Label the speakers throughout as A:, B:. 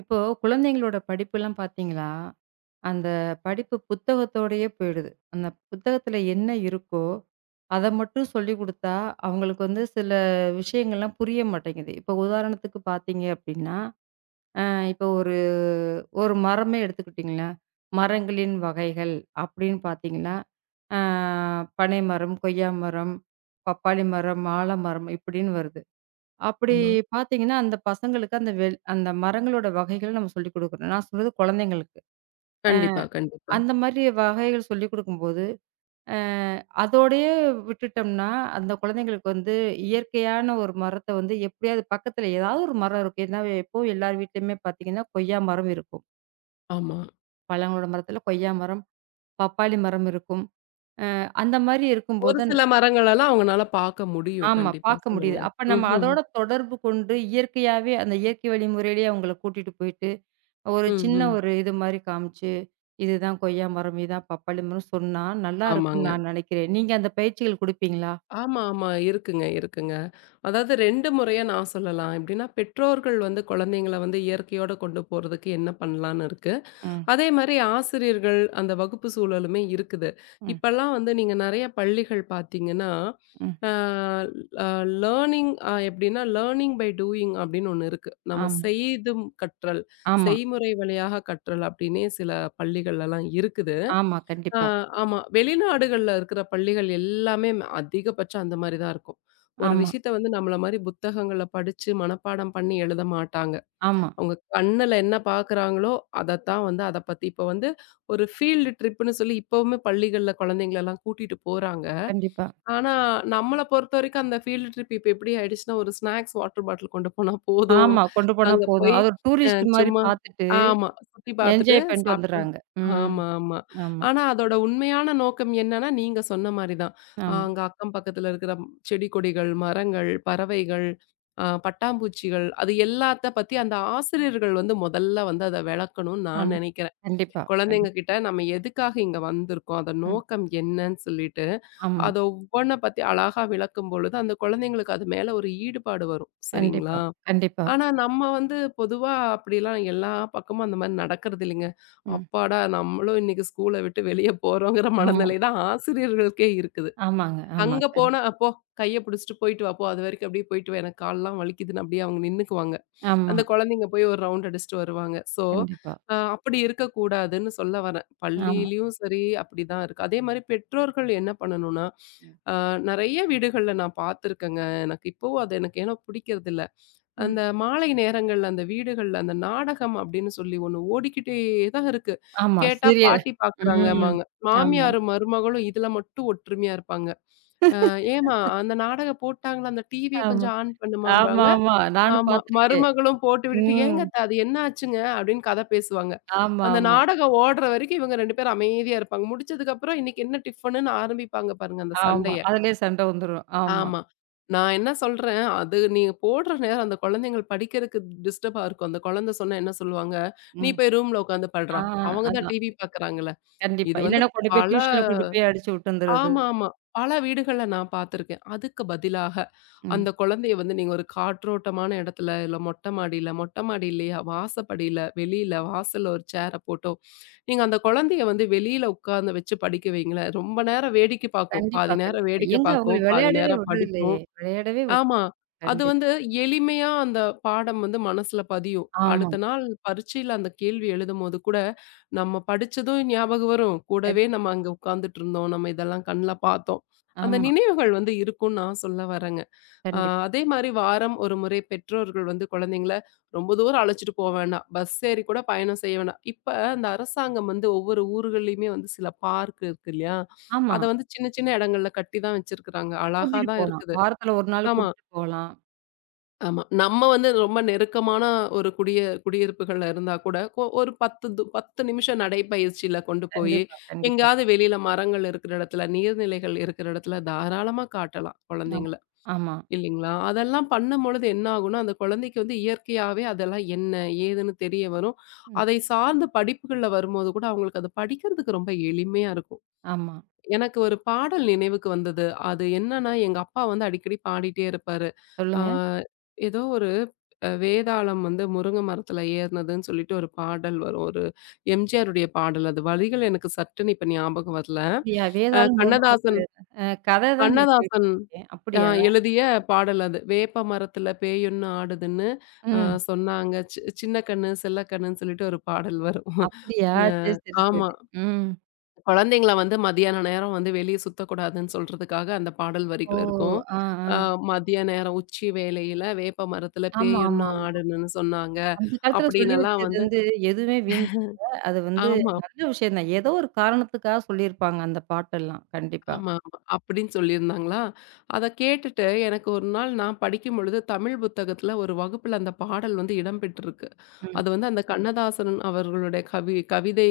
A: இப்போ குழந்தைங்களோட படிப்புலாம் பார்த்தீங்களா, அந்த படிப்பு புத்தகத்தோடயே போயிடுது. அந்த புத்தகத்துல என்ன இருக்கோ, அத மட்டும் சொல்லிக் குடுத்தா, அவங்களுக்கு வந்து சில விஷயங்கள்லாம் புரிய மாட்டேங்குது. இப்போ உதாரணத்துக்கு பார்த்தீங்க அப்டின்னா, அ இப்போ ஒரு ஒரு மரமே எடுத்துக்கிட்டிங்களேன், மரங்களின் வகைகள் அப்டின்னு பார்த்தீங்கன்னா, அ பனை மரம், கொய்யா மரம், பப்பாளி மரம், ஆலமரம் இப்டின்னு வருது. அப்படி
B: ஆமா.
A: பார்த்தீங்கன்னா, அந்த பசங்களுக்கு அந்த அந்த மரங்களோட வகைகள் நம்ம சொல்லிக் குடுக்குறோம். நான் சொல்றது குழந்தைங்களுக்கு.
B: கண்டிப்பா, கண்டிப்பா.
A: அந்த மாதிரி வகைகள் சொல்லிக் குடுக்கும்போது, அ அதோடயே விட்டுட்டோம்னா, அந்த குழந்தைங்களுக்கு வந்து இயற்கையான ஒரு மரத்த வந்து எப்படியாவது பக்கத்துல ஏதாவது ஒரு மரம் இருக்கும். ஏன்னா எப்பவும் எல்லார் வீட்லயுமே பார்த்தீங்கன்னா, கொய்யா மரம் இருக்கும்.
B: ஆமா.
A: பழங்களோட மரத்துல கொய்யா மரம், பப்பாளி மரம் இருக்கும். அந்த மாரி
B: ஒரு
A: இருக்கும்போது
B: சில மரங்களெல்லாம் அவங்கனால பார்க்க முடியும்.
A: ஆமா
B: கண்டிப்பா.
A: பார்க்க முடியுது.
B: சொல்லுங்க.
A: அப்ப நம்ம
B: ம்ஹ்ம்.
A: அதோட தொடர்பு கொண்டு இயற்கையாவே அந்த இயற்கை வழி முறையிலேயே அவங்கள கூட்டிட்டு போயிட்டு ஒரு சின்ன
B: ம்ஹ்ம்.
A: ஒரு இது மாரி காமிச்சு, இதுதான் கொய்யா மரம், இதுதான் பப்பாளி மரம் சொன்னா, நல்லா இருக்கும்னு
B: ஆமாங்க.
A: நான் நினைக்கிறேன். நீங்க அந்த பயிற்சிகள் குடுப்பீங்களா?
B: ஆமா, ஆமா. இருக்குங்க, இருக்குங்க. அதாவது 2 முறையா நான் சொல்லலாம். எப்படின்னா, பெற்றோர்கள் வந்து குழந்தைங்கள வந்து இயற்கையோட கொண்டு போறதுக்கு என்ன பண்ணலான்னு இருக்கு.
A: ம்,
B: அதே மாரி ஆசிரியர்கள், அந்த வகுப்பு சூழலுமே இருக்குது.
A: ம்,
B: இப்பல்லாம் வந்து நீங்க நெறைய பள்ளிகள் பார்த்தீங்கன்னா,
A: ம்.
B: அ அ லேர்னிங் எப்படின்னா, லேர்னிங் பை டூயிங் அப்படின்னு ஒண்ணு இருக்கு. நம்ம
A: ஆமா,
B: செய்தும் கற்றல்,
A: ஆமா,
B: செய்முறை வழியாக கற்றல் அப்படின்னே சில பள்ளிகள்லலாம் இருக்குது.
A: ஆமா.
B: அ
A: கண்டிப்பா.
B: ஆமா. வெளிநாடுகள்ல இருக்கிற பள்ளிகள் எல்லாமே அதிகபட்சம் அந்த மாரி தான் இருக்கும். ஒரு
A: ஆமா,
B: விஷயத்த வந்து நம்மள மாரி புத்தகங்கள படிச்சு மனப்பாடம் பண்ணி எழுத மாட்டாங்க.
A: ஆமா.
B: அவங்க கண்ணுல என்ன பார்க்குறாங்களோ, அதத்தான் வந்து அத பத்தி இப்ப வந்து ஒரு ஃபீல்டு ட்ரிப்புன்னு சொல்லி இப்பவுமே பள்ளிகள்ல குழந்தைங்களலாம் கூட்டிட்டு போறாங்க.
A: கண்டிப்பா.
B: ஆனா, நம்மள பொறுத்தவரைக்கும் அந்த ஃபீல்டு ட்ரிப் இப்ப எப்படி ஆயிடுச்சுன்னா, ஒரு ஸ்நாக்ஸ் வாட்டர் பாட்டில் கொண்டு போனா போதும்.
A: ஆமா. கொண்டு போனா
B: அங்க
A: போதும்.
B: போய்
A: அது ஒரு
B: அ
A: டூரிஸ்ட் மாரி
B: சும்மா
A: பார்த்துட்டு,
B: ஆமா. சுத்தி பார்த்துட்டு
A: என்ஜாய் பண்ணிட்டு
B: சாப்ட்டு
A: வந்துர்றாங்க. ம்.
B: ஆமா, ஆமா.
A: ஆமா,
B: ஆனா, அதோட உண்மையான நோக்கம் என்னன்னா, நீங்க சொன்ன மாரி தான். அ
A: ஆமா,
B: அங்க அக்கம் பக்கத்துல இருக்கிற செடி கொடிகள், மரங்கள், பறவைகள், பட்டாம்பூச்சிகள் அது எல்லாத்த பத்தி அந்த ஆசிரியர்கள் வந்து முதல்ல வந்து அத விளக்கணும்னு நான்
A: ஆமா.
B: நெனைக்கிறேன்.
A: கண்டிப்பா,
B: குழந்தைங்க
A: கண்டிப்பா.
B: கிட்ட நம்ம எதுக்காக இங்க வந்திருக்கோம்? அதோட
A: ம்.
B: நோக்கம் என்னன்னு சொல்லிட்டு,
A: ஆமா.
B: அத ஃபோன பத்தி அழகா விளக்கும் பொழுது, அந்த குழந்தைங்களுக்கு அது மேல ஒரு ஈடுபாடு வரும்.
A: கண்டிப்பா,
B: சரிங்களா?
A: கண்டிப்பா.
B: ஆனா நம்ம வந்து பொதுவா அப்படிலாம் எல்லா பக்கமும் அந்த மாரி நடக்கிறது இல்லைங்க.
A: ம்.
B: அப்பாடா! நம்மளும் இன்னைக்கு ஸ்கூல விட்டு வெளிய போறோங்கிற
A: ஆமா.
B: மனநிலை தான் ஆசிரியர்களுக்கே இருக்குது.
A: ஆமாங்க. ஆமா.
B: அங்க போனா, "போ கைய புடிச்சுட்டு போயிட்டு வா போ. அதுவரைக்கும் அப்படியே போயிட்டு வா. எனக்கு கால்லாம் வலிக்குதுன்னு" அப்படியே அவங்க நின்னுக்குவாங்க.
A: ஆமா.
B: அந்த குழந்தைங்க போய் ஒரு ரவுண்ட் அடிச்சுட்டு வருவாங்க. ஸோ,
A: கண்டிப்பா.
B: அப்படி இருக்கக்கூடாதுன்னு சொல்ல வரேன்.
A: ஆமா.
B: பள்ளியிலயும் சரி அப்படிதான் இருக்கு. அதே மாரி பெற்றோர்கள் என்ன பண்ணணும்னா,
A: ம்.
B: அ நெறைய வீடுகள்ல நான் பார்த்துருக்கேங்க. எனக்கு இப்பவும் அது எனக்கு ஏனோ பிடிக்கிறதில்ல.
A: ம்.
B: அந்த மாலை நேரங்கள்ல அந்த வீடுகள்ல அந்த நாடகம் அப்படின்னு சொல்லி ஒண்ணு ஓடிக்கிட்டே தான் இருக்கு.
A: ஆமா.
B: கேட்டா பாட்டி
A: ம்.
B: பார்க்குறாங்கம்பாங்க.
A: ஆமா.
B: மாமியாரும் மருமகளும் இதுல மட்டும் ஒற்றுமையா இருப்பாங்க. ஏம்மா அந்த நாடகம் போட்டாங்களா? அந்த டிவிய
A: ஆமா.
B: கொஞ்சம் ஆன் பண்ணுமாம்பாங்க.
A: ஆமாமா. நானும்
B: ஆமா.
A: பார்த்துருக்கேன்.
B: மருமகளும் போட்டு விட்டுட்டு,
A: ம்.
B: "ஏங்க அத்த அது என்ன ஆச்சுங்க?" அப்படின்னு கதை பேசுவாங்க.
A: ஆமா,
B: அந்த
A: ஆமா,
B: நாடகம் ஓடுற வரைக்கும் இவங்க 2 பேரும் அமைதியா இருப்பாங்க. முடிச்சதுக்கப்புறம் இன்னைக்கு என்ன டிஃபனுன்னு ஆரம்பிப்பாங்க பாருங்க அந்த
A: ஆமா.
B: சண்டைய.
A: அதிலயே சண்டை வந்துரும். ஆமா.
B: ஆமா. நான் என்ன சொல்றேன், அது நீங்க போடுற நேரம் அந்த குழந்தைங்கள் படிக்கிறதுக்கு டிஸ்டர்பா இருக்கும். அந்த குழந்தை சொன்னா என்ன சொல்லுவாங்க, "நீ
A: ம்.
B: போய் ரூம்ல உட்காந்து
A: ஆ,
B: படுறா. அவங்க தான்
A: அதான்.
B: டிவி பார்க்கறாங்கல்ல."
A: கண்டிப்பா.
B: இது வந்து
A: இல்லன்னா கொண்டு போய்
B: பல
A: டியூஷன்ல கொண்டு போய் அடிச்சு விட்டுந்துறது.
B: ஆமாமா. பல வீடுகள்ல நான் பார்த்துருக்கேன். அதுக்கு பதிலாக,
A: ம்.
B: அந்த குழந்தைய வந்து நீங்க ஒரு காற்றோட்டமான இடத்துல, இல்ல மொட்டை மாடி இல்லையா, வாசப்படியில, வெளியில வாசல்ல ஒரு சேர போட்டோ, நீங்க அந்த குழந்தைய வந்து வெளியில உட்கார்ந்து வச்சு படிக்க வையுங்களேன். ரொம்ப நேரம் வேடிக்கை பார்க்கும்.
A: கண்டிப்பா,
B: பாதி நேரம்
A: கண்டிப்பா.
B: வேடிக்கை
A: எங்க அவங்கள
B: பார்க்கும், பாதி
A: விளையாடவே
B: நேரம்
A: விடுறதில்லையே!
B: படிக்கும்.
A: விளையாடவே விட்
B: ஆமா. அது
A: கண்டிப்பா.
B: வந்து எளிமையா அந்த பாடம் வந்து மனசுல பதியும்.
A: ஆமா.
B: அடுத்த நாள் பரீட்சையில அந்த கேள்வி எழுதும்போது கூட, நம்ம படிச்சதும் ஞாபகம் வரும். கூடவே நம்ம
A: கண்டிப்பா.
B: அங்க உட்கார்ந்துட்டுருந்தோம். நம்ம இதெல்லாம் கண்ல பார்த்தோம். அந்த
A: ஆமா.
B: நினைவுகள் வந்து இருக்கும்ன்னு நான் சொல்ல வரேங்க. அ
A: கண்டிப்பா.
B: அதே மாரி வாரம் ஒரு முறை பெற்றோர்கள் வந்து குழந்தைங்கள ரொம்ப தூரம் அழைச்சிட்டு போ வேணாம். பஸ் ஏறி கூட பயணம் செய்ய வேணாம். இப்ப இந்த அரசாங்கம் வந்து ஒவ்வொரு ஊர்கள்லயுமே வந்து சில பார்க் இருக்கு இல்லையா?
A: ஆமா.
B: அத வந்து சின்ன சின்ன இடங்கள்ல கட்டி தான் வச்சிருக்கிறாங்க. அழகா
A: கூட்டிட்டு
B: தான்
A: போலாம்.
B: இருக்குது.
A: வாரத்துல ஒரு நாள்
B: ஆமா.
A: கூட்டிட்டு போலாம்.
B: ஆமா. நம்ம வந்து ரொம்ப நெருக்கமான ஒரு குடியிருப்புகள்ல இருந்தா கூட, ஒரு 10 நிமிஷம் நடைப்பயிற்சியில கொண்டு போயி,
A: கண்டிப்பா, கண்டிப்பா.
B: எங்கேயாவது வெளியில மரங்கள் இருக்கிற இடத்துல, நீர்நிலைகள் இருக்கிற இடத்துல தாராளமா காட்டலாம்
A: ஆமா,
B: குழந்தைங்கள.
A: ஆமா.
B: இல்லைங்களா? அதெல்லாம் பண்ணும்பொழுது என்ன ஆகும்னா, அந்த குழந்தைக்கு வந்து இயற்கையாவே அதெல்லாம் என்ன, ஏதுன்னு தெரிய வரும்.
A: ம்.
B: அதை சார்ந்த படிப்புகள்ல வரும்போது கூட, அவங்களுக்கு அத படிக்கிறதுக்கு ரொம்ப எளிமையா இருக்கும்.
A: ஆமா.
B: எனக்கு ஒரு பாடல் நினைவுக்கு வந்தது. அது என்னன்னா, எங்க அப்பா வந்து அடிக்கடி பாடிட்டே இருப்பாரு. ஆ
A: சொல்லுங்க.
B: ஏதோ ஒரு வேதாளம் வந்து முருங்க மரத்துல ஏறுனதுன்னு சொல்லிட்டு ஒரு பாடல் வரும். ஒரு எம்ஜிஆருடைய பாடல் அது. வரிகள் எனக்கு சட்டுன்னு இப்ப ஞாபகம் வரல.
A: அப்படியா?
B: அ
A: வேதாளம் முருகமூர்த்தி
B: கண்ணதாசன்
A: வேதம். கதை தான் நான்
B: கண்ணதாசன்
A: கேள்விப்பட்டுருக்கேன்.
B: அ
A: அப்படியா?
B: எழுதிய பாடல் அது. "வேப்ப மரத்துல பேயொன்னு ஆடுதுன்னு அ
A: ம்.
B: சொன்னாங்க. சின்ன கண்ணு, செல்ல கண்ணுன்னு" சொல்லிட்டு ஒரு பாடல் வரும்.
A: அப்படியா?
B: அ
A: சரி, சரி,
B: ஆமா.
A: சரி. ம்.
B: குழந்தைங்கள வந்து மதியான நேரம் வந்து வெளிய சுத்தக்கூடாதுன்னு சொல்றதுக்காக அந்த பாடல்
A: ஓ!
B: வரிகள் இருக்கும்.
A: ஆ, ஆ.
B: அ மதிய நேரம் உச்சி வேளையில வேப்ப மரத்துல
A: ஆமா, ஆமா,
B: பேயுன்னு
A: ஆமா.
B: ஆடுனுன்னு சொன்னாங்க.
A: அந்த காலத்துல சொல்லி
B: அப்படின்னெல்லாம்
A: வச்சது
B: வந்து
A: வந்து எதுவுமே வீண் போகல. அது வந்து
B: ஆமா.
A: நல்ல விஷயம் தான். ஏதோ ஒரு காரணத்துக்காக சொல்லியிருப்பாங்க அந்த பாட்டெல்லாம். கண்டிப்பா.
B: ஆமா, ஆமா. அப்படின்னு சொல்லியிருந்தாங்களா? அத கேட்டுட்டு எனக்கு ஒரு நாள் நான் படிக்கும்பொழுது தமிழ் புத்தகத்துல ஒரு வகுப்புல அந்த பாடல் வந்து இடம்பெற்றிருக்கு.
A: ம்,
B: அது வந்து அந்த கண்ணதாசன் அவர்களுடைய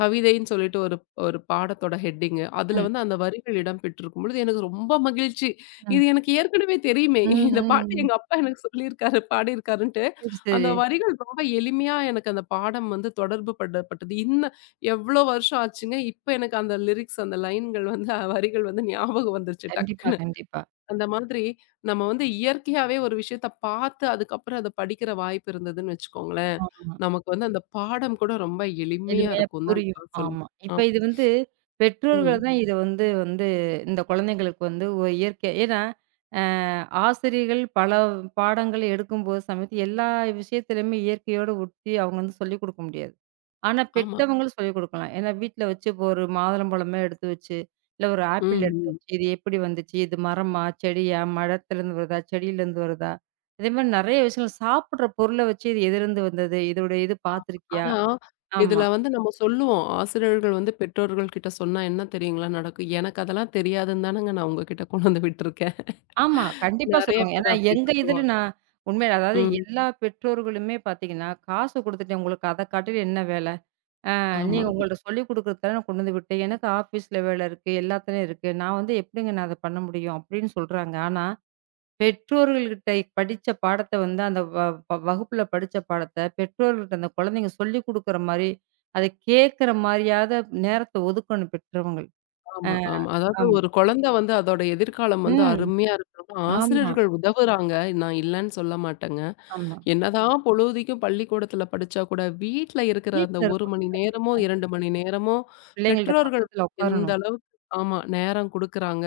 B: கவிதைன்னு சொல்லிட்டு ஒரு ஒரு பாடத்தோட ஹெட்டிங்கு. அதுல
A: ம்,
B: வந்து அந்த வரிகள் இடம்பெற்றிருக்கும் பொழுது எனக்கு ரொம்ப மகிழ்ச்சி.
A: ம்,
B: இது எனக்கு ஏற்கனவே தெரியுமே.
A: ம்,
B: இந்த பாட்டு
A: ம்.
B: எங்க அப்பா எனக்கு சொல்லியிருக்காரு, பாடியிருக்காருன்ட்டு.
A: சரி,
B: அந்த
A: சரி.
B: வரிகள் ரொம்ப எளிமையா எனக்கு அந்த பாடம் வந்து தொடர்பு படப்பட்டது. எவ்வளோ வருஷம் ஆச்சுங்க. இப்ப எனக்கு அந்த லிரிக்ஸ், அந்த லைன்கள் வந்து வரிகள் வந்து ஞாபகம் வந்துருச்சு
A: கண்டிப்பா,
B: டக்குன்னு.
A: கண்டிப்பா.
B: அந்த மாதிரி நம்ம வந்து இயற்கையாவே ஒரு விஷயத்த பார்த்து, அதுக்கப்புறம் அத படிக்கிற வாய்ப்பு இருந்ததுன்னு வச்சுக்கோங்களேன்,
A: ஆமா.
B: நமக்கு வந்து அந்த பாடம் கூட ரொம்ப எளிமையா
A: எளிமையா
B: இருக்கும் தான்
A: புரியும்.
B: நான் சொல்லுவேன்.
A: ஆமா.
B: ஆ.
A: இப்ப இது வந்து பெற்றோர்கள்
B: ம்.
A: தான் இத வந்து வந்து இந்த குழந்தைங்களுக்கு வந்து ஒரு இயற்கை ஏன்னா, அ ஆசிரியர்கள் பல பாடங்கள் எடுக்கும்போது சமயத்து எல்லா விஷயத்திலயுமே இயற்கையோடு ஒட்டி அவங்க வந்து சொல்லிக் குடுக்க முடியாது. ஆனா,
B: ஆமா.
A: பெத்தவங்களும் சொல்லிக் குடுக்கலாம். ஏன்னா, வீட்ல வச்சு இப்போ ஒரு மாதுளம்பழமே எடுத்து வச்சு, இல்ல ஒரு
B: ம்,
A: ஆப்பிள் எடுத்து
B: ம்.
A: வச்சு, இது எப்படி வந்துச்சு? இது மரமா? செடியா? மரத்துலருந்து வருதா? செடியிலருந்து வருதா? அதே மாரி நெறைய விஷயங்கள் சாப்பிடுற பொருள வச்சு இது எதிலருந்து வந்தது? இதோட இது பார்த்துருக்கியா?
B: ஆனா,
A: ஆமா.
B: இதுல வந்து நம்ம சொல்லுவோம். ஆசிரியர்கள் வந்து பெற்றோர்கள் கிட்ட சொன்னா என்ன தெரியுங்களா நடக்கும்? எனக்கு அதெல்லாம் தெரியாதுன்னு தானங்க நான் உங்ககிட்ட கொண்டு வந்து விட்டுருக்கேன்.
A: ஆமா. கண்டிப்பா
B: நெறைய
A: சொல்லுவாங்க.
B: பேர்
A: ஏன்னா
B: அப்படி
A: எங்க இதுல
B: சொல்லுவாங்க.
A: நான் உண்மையில அதாவது
B: ம்.
A: எல்லா பெற்றோர்களுமே பார்த்தீங்கன்னா, காசு குடுத்துட்டேன் உங்களுக்கு அத காட்டிலும் என்ன வேல?
B: ஆமா.
A: நீங்க உங்கள்ட்ட சொல்லிக் குடுக்குறது தானே கொண்டு வந்து விட்டேன். எனக்கு ஆஃபீஸ்ல வேல இருக்கு. எல்லாத்துலயும் இருக்கு. நான் வந்து எப்படிங்க நான் அத பண்ண முடியும்? அப்படின்னு சொல்றாங்க. ஆனா, பெற்றோர்கள்கிட்ட படிச்ச பாடத்த வந்து அந்த வ வ வகுப்புல படிச்ச பாடத்த பெற்றோர்கள்ட்ட அந்த குழந்தைங்க சொல்லிக் குடுக்குற மாரி, அத கேட்கிற மாரியாத நேரத்த ஒதுக்கணும் பெற்றவங்கள். அ
B: ஆமா, ஆமா. அதாவது
A: ஆமா.
B: ஒரு குழந்தை வந்து அதோட எதிர்காலம் வந்து
A: ம்.
B: அருமையா இருக்கணும்னா,
A: ஆமா,
B: ஆசிரியர்கள் உதவுறாங்க. நான் இல்லன்னு சொல்ல மாட்டேங்க.
A: ஆமா.
B: என்னதான் பொழுதிக்கும் பள்ளிக்கூடத்துல படிச்சா கூட, வீட்ல இருக்கிற
A: வீட்ல
B: அந்த 1
A: இருக்கணும்.
B: மணி நேரமோ,
A: கண்டிப்பா.
B: 2 மணி நேரமோ
A: பிள்ளைங்கள்ட்ட
B: பெற்றோர்கள்
A: பக்கத்துல
B: எந்த
A: உட்காரணும்.
B: அளவுக்கு ஆமா. நேரம் குடுக்குறாங்க.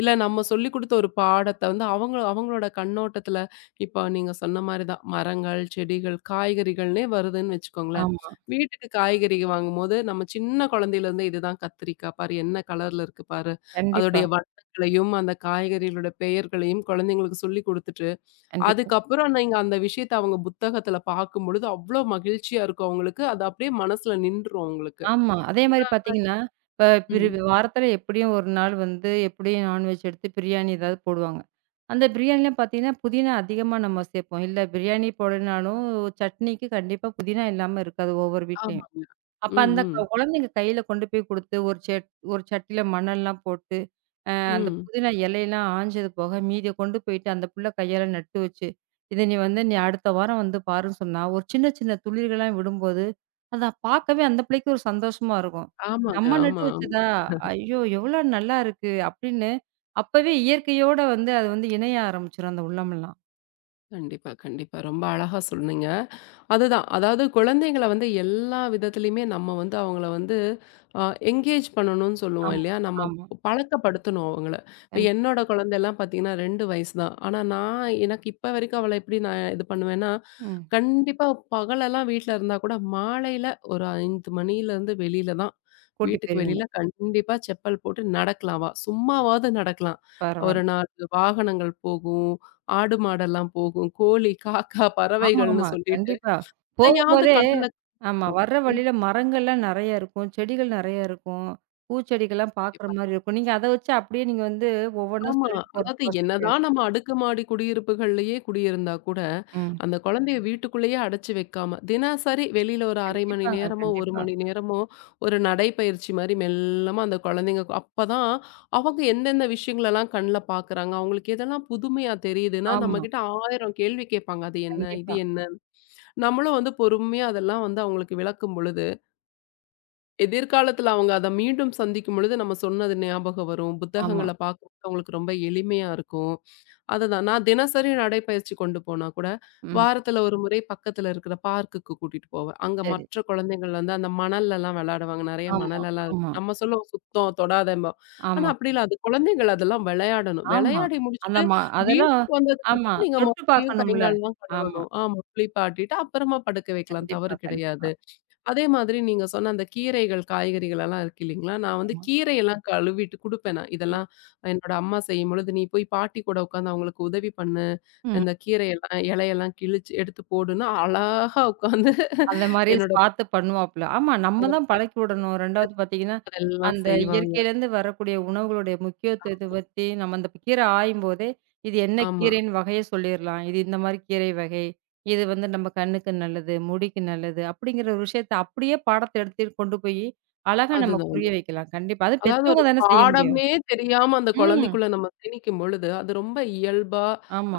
B: இல்ல நம்ம சொல்லிக் குடுத்த ஒரு பாடத்த வந்து அவங்க அவங்களோட கண்ணோட்டத்துல, இப்போ நீங்க சொன்ன மாரி தான் மரங்கள், செடிகள், காய்கறிகள்னே வருதுன்னு வச்சுக்கோங்களேன்.
A: ஆமா.
B: வீட்டுக்கு காய்கறி வாங்கும்போது, நம்ம சின்ன குழந்தையிலேருந்தே இதுதான் கத்திரிக்காய் பாரு, என்ன கலர்ல இருக்கு பாரு,
A: கண்டிப்பா,
B: அதோடைய வண்ணங்களையும், அந்த காய்கறிகளோட பெயர்களையும் குழந்தைங்களுக்கு சொல்லிக் குடுத்துட்டு,
A: கண்டிப்பா.
B: அதுக்கப்புறம் நீங்க அந்த விஷயத்த அவங்க புத்தகத்துல பார்க்கும்பொழுது, அவ்ளோ மகிழ்ச்சியா இருக்கும் அவங்களுக்கு. அது அப்படியே மனசுல நின்றும் அவங்களுக்கு.
A: ஆமா. அதே மாரி பார்த்தீங்கன்னா, இப்ப பிரிவு
B: ம்.
A: வாரத்துல எப்படியும் ஒரு நாள் வந்து எப்படியும் நான்வெஜ் எடுத்து பிரியாணி ஏதாவது போடுவாங்க. அந்த பிரியாணிலாம் பார்த்தீங்கன்னா, புதினா அதிகமா நம்ம சேர்ப்போம். இல்ல பிரியாணி போடலனாலும் சட்னிக்கு கண்டிப்பா புதினா இல்லாம இருக்காது ஒவ்வொரு வீட்லயும்.
B: ஆமாங்க.
A: அப்ப
B: ம்,
A: அந்த
B: ம்,
A: குழந்தைங்க கையில கொண்டு போய் குடுத்து ஒரு செட் ஒரு சட்டியில மணல்லாம் போட்டு அந்த
B: ம்.
A: புதினா இலையெல்லாம் ஆஞ்சது போக, மீதிய கொண்டு போயிட்டு அந்த புள்ள கையால நட்டு வச்சு, இத நீ வந்து நீ அடுத்த வாரம் வந்து பாருன்னு சொன்னா, ஒரு சின்ன சின்ன துளிர்களா விடும்போது, அத பார்க்கவே அந்த பிள்ளைக்கு ஒரு சந்தோஷமா இருக்கும்.
B: ஆமாங்க.
A: நம்ம நட்டு
B: ஆமா.
A: வச்சதா, ஐயோ! எவ்வளோ நல்லா இருக்கு அப்படின்னு, அப்பவே இயற்கையோட வந்து அது வந்து இணைய ஆரம்பிச்சுரும் அந்த உள்ளமெல்லாம்.
B: கண்டிப்பா, கண்டிப்பா. ரொம்ப அழகா சொன்னீங்க. அதுதான். அதாவது குழந்தைங்கள வந்து எல்லா விதத்திலயுமே நம்ம வந்து அவங்கள வந்து அ என்கேஜ் பண்ணணும்னு சொல்லுவோம்
A: ஆமா,
B: இல்லையா? நம்ம
A: ஆமா.
B: பழக்கப்படுத்தணும் அவங்கள. இப்ப
A: கண்
B: என்னோட குழந்தைலாம் பார்த்தீங்கன்னா 2 வயசு தான். ஆனா நான் எனக்கு இப்ப வரைக்கும் அவள எப்படி நான் இது பண்ணுவேன்னா,
A: ம்.
B: கண்டிப்பா பகலெல்லாம் வீட்ல இருந்தா கூட மாலையில ஒரு 5 மணியிலேருந்து வெளியில தான்.
A: கூட்டி
B: வீட்டுக்கு
A: போயிருவீங்க.
B: வெளியில கண்டிப்பா செப்பல் போட்டு நடக்கலாம் அவ. சும்மாவாவது நடக்கலாம். ஒரு
A: பரவால்ல.
B: 4 வாகனங்கள் போகும். ஆடு, மாடெல்லாம் போகும். கோழி, காக்கா,
A: ஆமா,
B: பறவைகள்னு
A: ஆமா.
B: சொல்லிட்டு
A: கண்டிப்பா.
B: எதையாவது
A: போகும்போதே
B: கடல்ல
A: ஆமா.
B: காணும்.
A: வர்ற
B: ம்.
A: வழியில மரங்கள்லாம் நெறைய இருக்கும். செடிகள் நெறைய இருக்கும். பூச்செடிகள்லாம் பார்க்குற
B: கண்டிப்பா.
A: மாரி இருக்கும். நீங்க அத வச்சு அப்படியே நீங்க வந்து ஒவ்வொன்னா
B: ஆமா.
A: சொல்லிட்டு
B: அதாவது
A: போறதுக்கு வசதியா
B: என்னதான்
A: இருக்கும்.
B: நம்ம அடுக்குமாடி குடியிருப்புகள்லயே குடியிருந்தா கூட,
A: ம்.
B: அந்த குழந்தைய வீட்டுக்குள்ளேயே அடைச்சு வைக்காம, தினசரி வெளியில ஒரு 1/2 மணி
A: கண்டிப்பாங்க.
B: நேரமோ, 1
A: கண்டிப்பா.
B: மணி நேரமோ ஒரு நடைப்பயிற்சி மாரி மெல்லமா அந்த குழந்தைங்க அப்பதான் அவங்க எந்தெந்த விஷயங்களெல்லாம் கண்ல பார்க்குறாங்க, அவங்களுக்கு எதெல்லாம் புதுமையா தெரியுதுன்னா,
A: ஆமா.
B: நம்மகிட்ட 1000 கேள்வி கேட்பாங்க. அது என்ன? இது
A: கண்டிப்பா.
B: என்ன? நம்மளும் வந்து பொறுமையா அதெல்லாம் வந்து அவங்களுக்கு விளக்கும் பொழுது எதிர்காலத்துல அவங்க அத மீண்டும் சந்திக்கும் பொழுது நம்ம சொன்னது ஞாபகம் வரும்.
A: ஆமா.
B: புத்தகங்கள பார்க்கும்போது அவங்களுக்கு ரொம்ப எளிமையா இருக்கும். அதுதான் நான் தினசரி நடைப்பயிற்சி கொண்டு போனா கூட,
A: ம்.
B: வாரத்துல ஒரு முறை பக்கத்துல இருக்கிற பார்க்குக்கு கூட்டிட்டு போவேன். அங்க
A: சரி.
B: மற்ற குழந்தைகள் வந்து அந்த மணல்லலாம் விளையாடுவாங்க. நெறைய
A: ஆமா,
B: மணலெல்லாம் இருக்கும்.
A: ஆமா,
B: நம்ம சொல்லுவோம் சுத்தம், தொடாதேம்போம். ஆனா
A: ஆமா,
B: அப்படி இல்ல. அது குழந்தைகள் அதெல்லாம் விளையாடணும்.
A: ஆமா.
B: விளையாடி
A: அந்த
B: முடிச்சுட்டு
A: ம அதெல்லாம்
B: வீட்டுக்கு
A: ஆமா.
B: வந்ததுக்கப்புறம் நீங்க
A: தொட்டு
B: மறுபடியும் கை,
A: பார்க்கணும்ல.
B: கால்லாம்
A: ஆமா.
B: கழுவணும். ஆமா குளிப்பாட்டிட்டு அப்புறமா படுக்க வைக்கலாம்.
A: கண்டிப்பா,
B: தவறு
A: கண்டிப்பா.
B: கிடையாது. அதே மாதிரி நீங்க சொன்ன அந்த கீரைகள், காய்கறிகள் எல்லாம் இருக்கு இல்லீங்களா? நான் வந்து
A: ஆமா.
B: கீரையெல்லாம் கழுவிட்டு குடுப்பேன் நான்.
A: ம்.
B: இதெல்லாம் என்னோட அம்மா செய்யும்பொழுது, "நீ போய் பாட்டி கூட உட்காந்து அவங்களுக்கு உதவி பண்ணு.
A: ம்.
B: இந்த கீரையெல்லாம், இலையெல்லாம் கிழிச்சு எடுத்து போடுன்னா" அழகா உட்காந்து
A: அந்த மாரி
B: என்னோட
A: பார்த்து பண்ணுவாப்ல. ஆமா, நம்ம
B: அவங்க
A: தான்
B: பாட்டி
A: பழக்கி விடணும். 2வது பார்த்தீங்கன்னா,
B: அதெல்லாம்
A: அந்த
B: செய்வாங்க.
A: இயற்கையிலேருந்து வரக்கூடிய உணவுகளுடைய முக்கியத்துவத்த பத்தி நம்ம அந்த கீரை ஆயும்போதே, இது என்ன
B: ஆமா.
A: கீரைன்னு வகைய சொல்லிர்லாம். இது இந்த மாரி கீரை வகை. இது வந்து நம்ம கண்ணுக்கு நல்லது, முடிக்கு நல்லது அப்படிங்கிற ஒரு விஷயத்த அப்படியே பாடத்த எடுத்துட்டு கொண்டு போயி, அழகா நம்ம
B: அதுதான்.
A: புரிய வைக்கலாம். கண்டிப்பா. அது
B: அதாவது
A: பெத்தவங்க
B: ஒரு
A: தானே செய்ய முடியும்.
B: பாடமே தெரியாம அந்த
A: ம்.
B: குழந்தைக்குள்ள நம்ம திணிக்கும் பொழுது, அது ரொம்ப இயல்பா,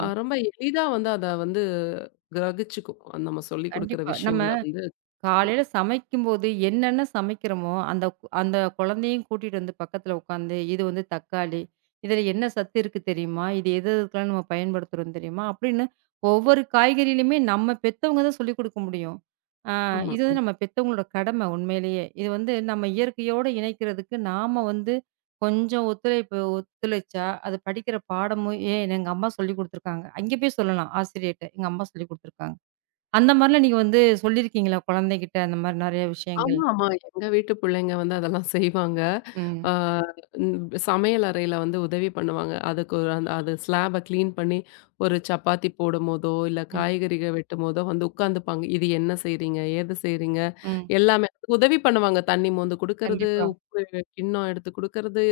B: ரொம்ப எளிதா வந்து அத வந்து கிரகிச்சுக்கும். அந்த நம்ம சொல்லிக் குடுக்குற
A: கண்டிப்பா. நம்ம
B: விஷயங்கள வந்து கிரகிச்சுக்கும்.
A: காலையில சமைக்கும்போது என்னென்ன சமைக்கிறோமோ, அந்த அந்த குழந்தையும் கூட்டிட்டு வந்து பக்கத்துல உட்காந்து, இது வந்து தக்காளி, இதில என்ன சத்து இருக்கு தெரியுமா? இது எது எதுக்கெல்லாம் நம்ம பயன்படுத்துறோம் தெரியுமா? அப்படின்னு ஒவ்வொரு காய்கறியிலுமே நம்ம பெத்தவங்க தான் சொல்லிக் குடுக்க முடியும். ஆ
B: ஆமா.
A: இது வந்து நம்ம பெத்தவங்களோட கடமை உண்மையிலேயே. இது வந்து நம்ம இயற்கையோட இணைக்கிறதுக்கு நாம வந்து கொஞ்சம் ஒத்துழைச்சா, அது படிக்கிற பாடமும் ஏன் எங்க அம்மா சொல்லிக் குடுத்துருக்காங்க. அங்கே போய் சொல்லலாம் ஆசிரியர்ட்ட. எங்க அம்மா சொல்லிக் குடுத்துருக்காங்க. அந்த மாரிலாம் நீங்க வந்து சொல்லியிருக்கீங்களா குழந்தைகிட்ட அந்த மாரி நெறைய விஷயங்கள்?
B: ஆமா, ஆமா. எங்க வீட்டு பிள்ளைங்க வந்து அதெல்லாம் செய்வாங்க.
A: ம்.
B: ஆ ம் சமையல் அறையில வந்து உதவி பண்ணுவாங்க. அதுக்கு ஒரு அந்த அது ஸ்லாப கிளீன் பண்ணி ஒரு சப்பாத்தி போடும்போதோ, இல்ல
A: ம்.
B: காய்கறிக வெட்டும்போதோ வந்து உட்காந்துப்பாங்க. இது என்ன செய்றீங்க? ஏது செய்றீங்க?
A: ம்.
B: எல்லாமே உதவி பண்ணுவாங்க. தண்ணி மோந்து குடுக்கறது,
A: கண்டிப்பா.
B: உப்பு கிண்ணம் எடுத்து குடுக்கறது,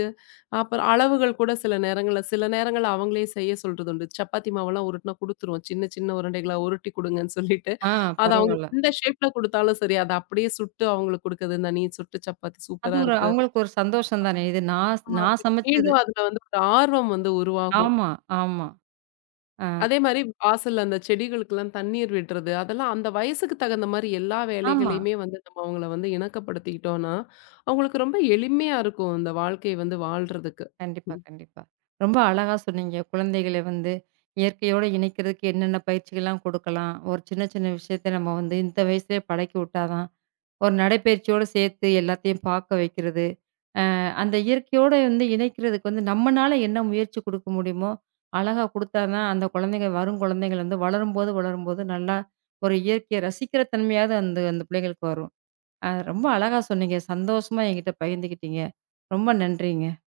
B: அப்புறம் அளவுகள் கூட சில நேரங்கள்ல அவங்களே செய்ய சொல்றது உண்டு. சப்பாத்தி மாவெல்லாம் உருட்டுனா குடுத்துருவோம். சின்ன சின்ன உருண்டைகளா உருட்டி குடுங்கன்னு சொல்லிட்டு,
A: ஆ
B: அத
A: பரவால்ல.
B: எந்த ஷேப்ல குடுத்தாலும் சரி, அத அப்படியே சுட்டு அவங்களுக்கு குடுக்குறது. இந்த நீ சுட்டு சப்பாத்தி
A: அது
B: சூப்பரா
A: ஒரு
B: இருக்கு.
A: அவங்களுக்கு ஒரு சந்தோஷம் தானே! இது நான்
B: ஆமா
A: நான்
B: அவங்களுக்கு
A: சமைச்சது.
B: மீண்டும் அதுல வந்து ஒரு ஆர்வம் வந்து உருவாகும்.
A: ஆமா, ஆமா. ஆ.
B: அதே மாரி வாசல்ல அந்த செடிகளுக்கெல்லாம் தண்ணீர் விடுறது, அதெல்லாம் அந்த வயசுக்கு தகுந்த மாரி எல்லா
A: ஆமா.
B: வேலைகளையுமே வந்து நம்ம அவங்கள வந்து இணக்கப்படுத்திக்கிட்டோம்னா, அவங்களுக்கு ரொம்ப எளிமையா இருக்கும். இந்த வாழ்க்கை வந்து வாழ்றதுக்கு.
A: கண்டிப்பா,
B: ம்.
A: கண்டிப்பா. ரொம்ப அழகா சொன்னீங்க. குழந்தைகள வந்து இயற்கையோட இணைக்கிறதுக்கு என்னென்ன பயிற்சிகள்லாம் குடுக்கலாம்? ஒரு சின்ன சின்ன விஷயத்த நம்ம வந்து இந்த வயசுலயே பழக்கி விட்டா தான், ஒரு நடைப்பயிற்சியோட சேர்த்து எல்லாத்தையும் பார்க்க வைக்கிறது. அந்த இயற்கையோட வந்து இணைக்கிறதுக்கு வந்து நம்மனால என்ன முயற்சி குடுக்க முடியுமோ, அழகா குடுத்தா தான் அந்த குழந்தைங்க வரும் குழந்தைகள் வந்து வளரும்போது, வளரும்போது நல்லா ஒரு இயற்கைய ரசிக்கிற தன்மையாவது அந்த அந்த பிள்ளைங்களுக்கு வரும். ரொம்ப அழகா சொன்னீங்க. சந்தோஷமா என்கிட்ட பகிர்ந்துக்கிட்டீங்க. ரொம்ப நன்றிங்க.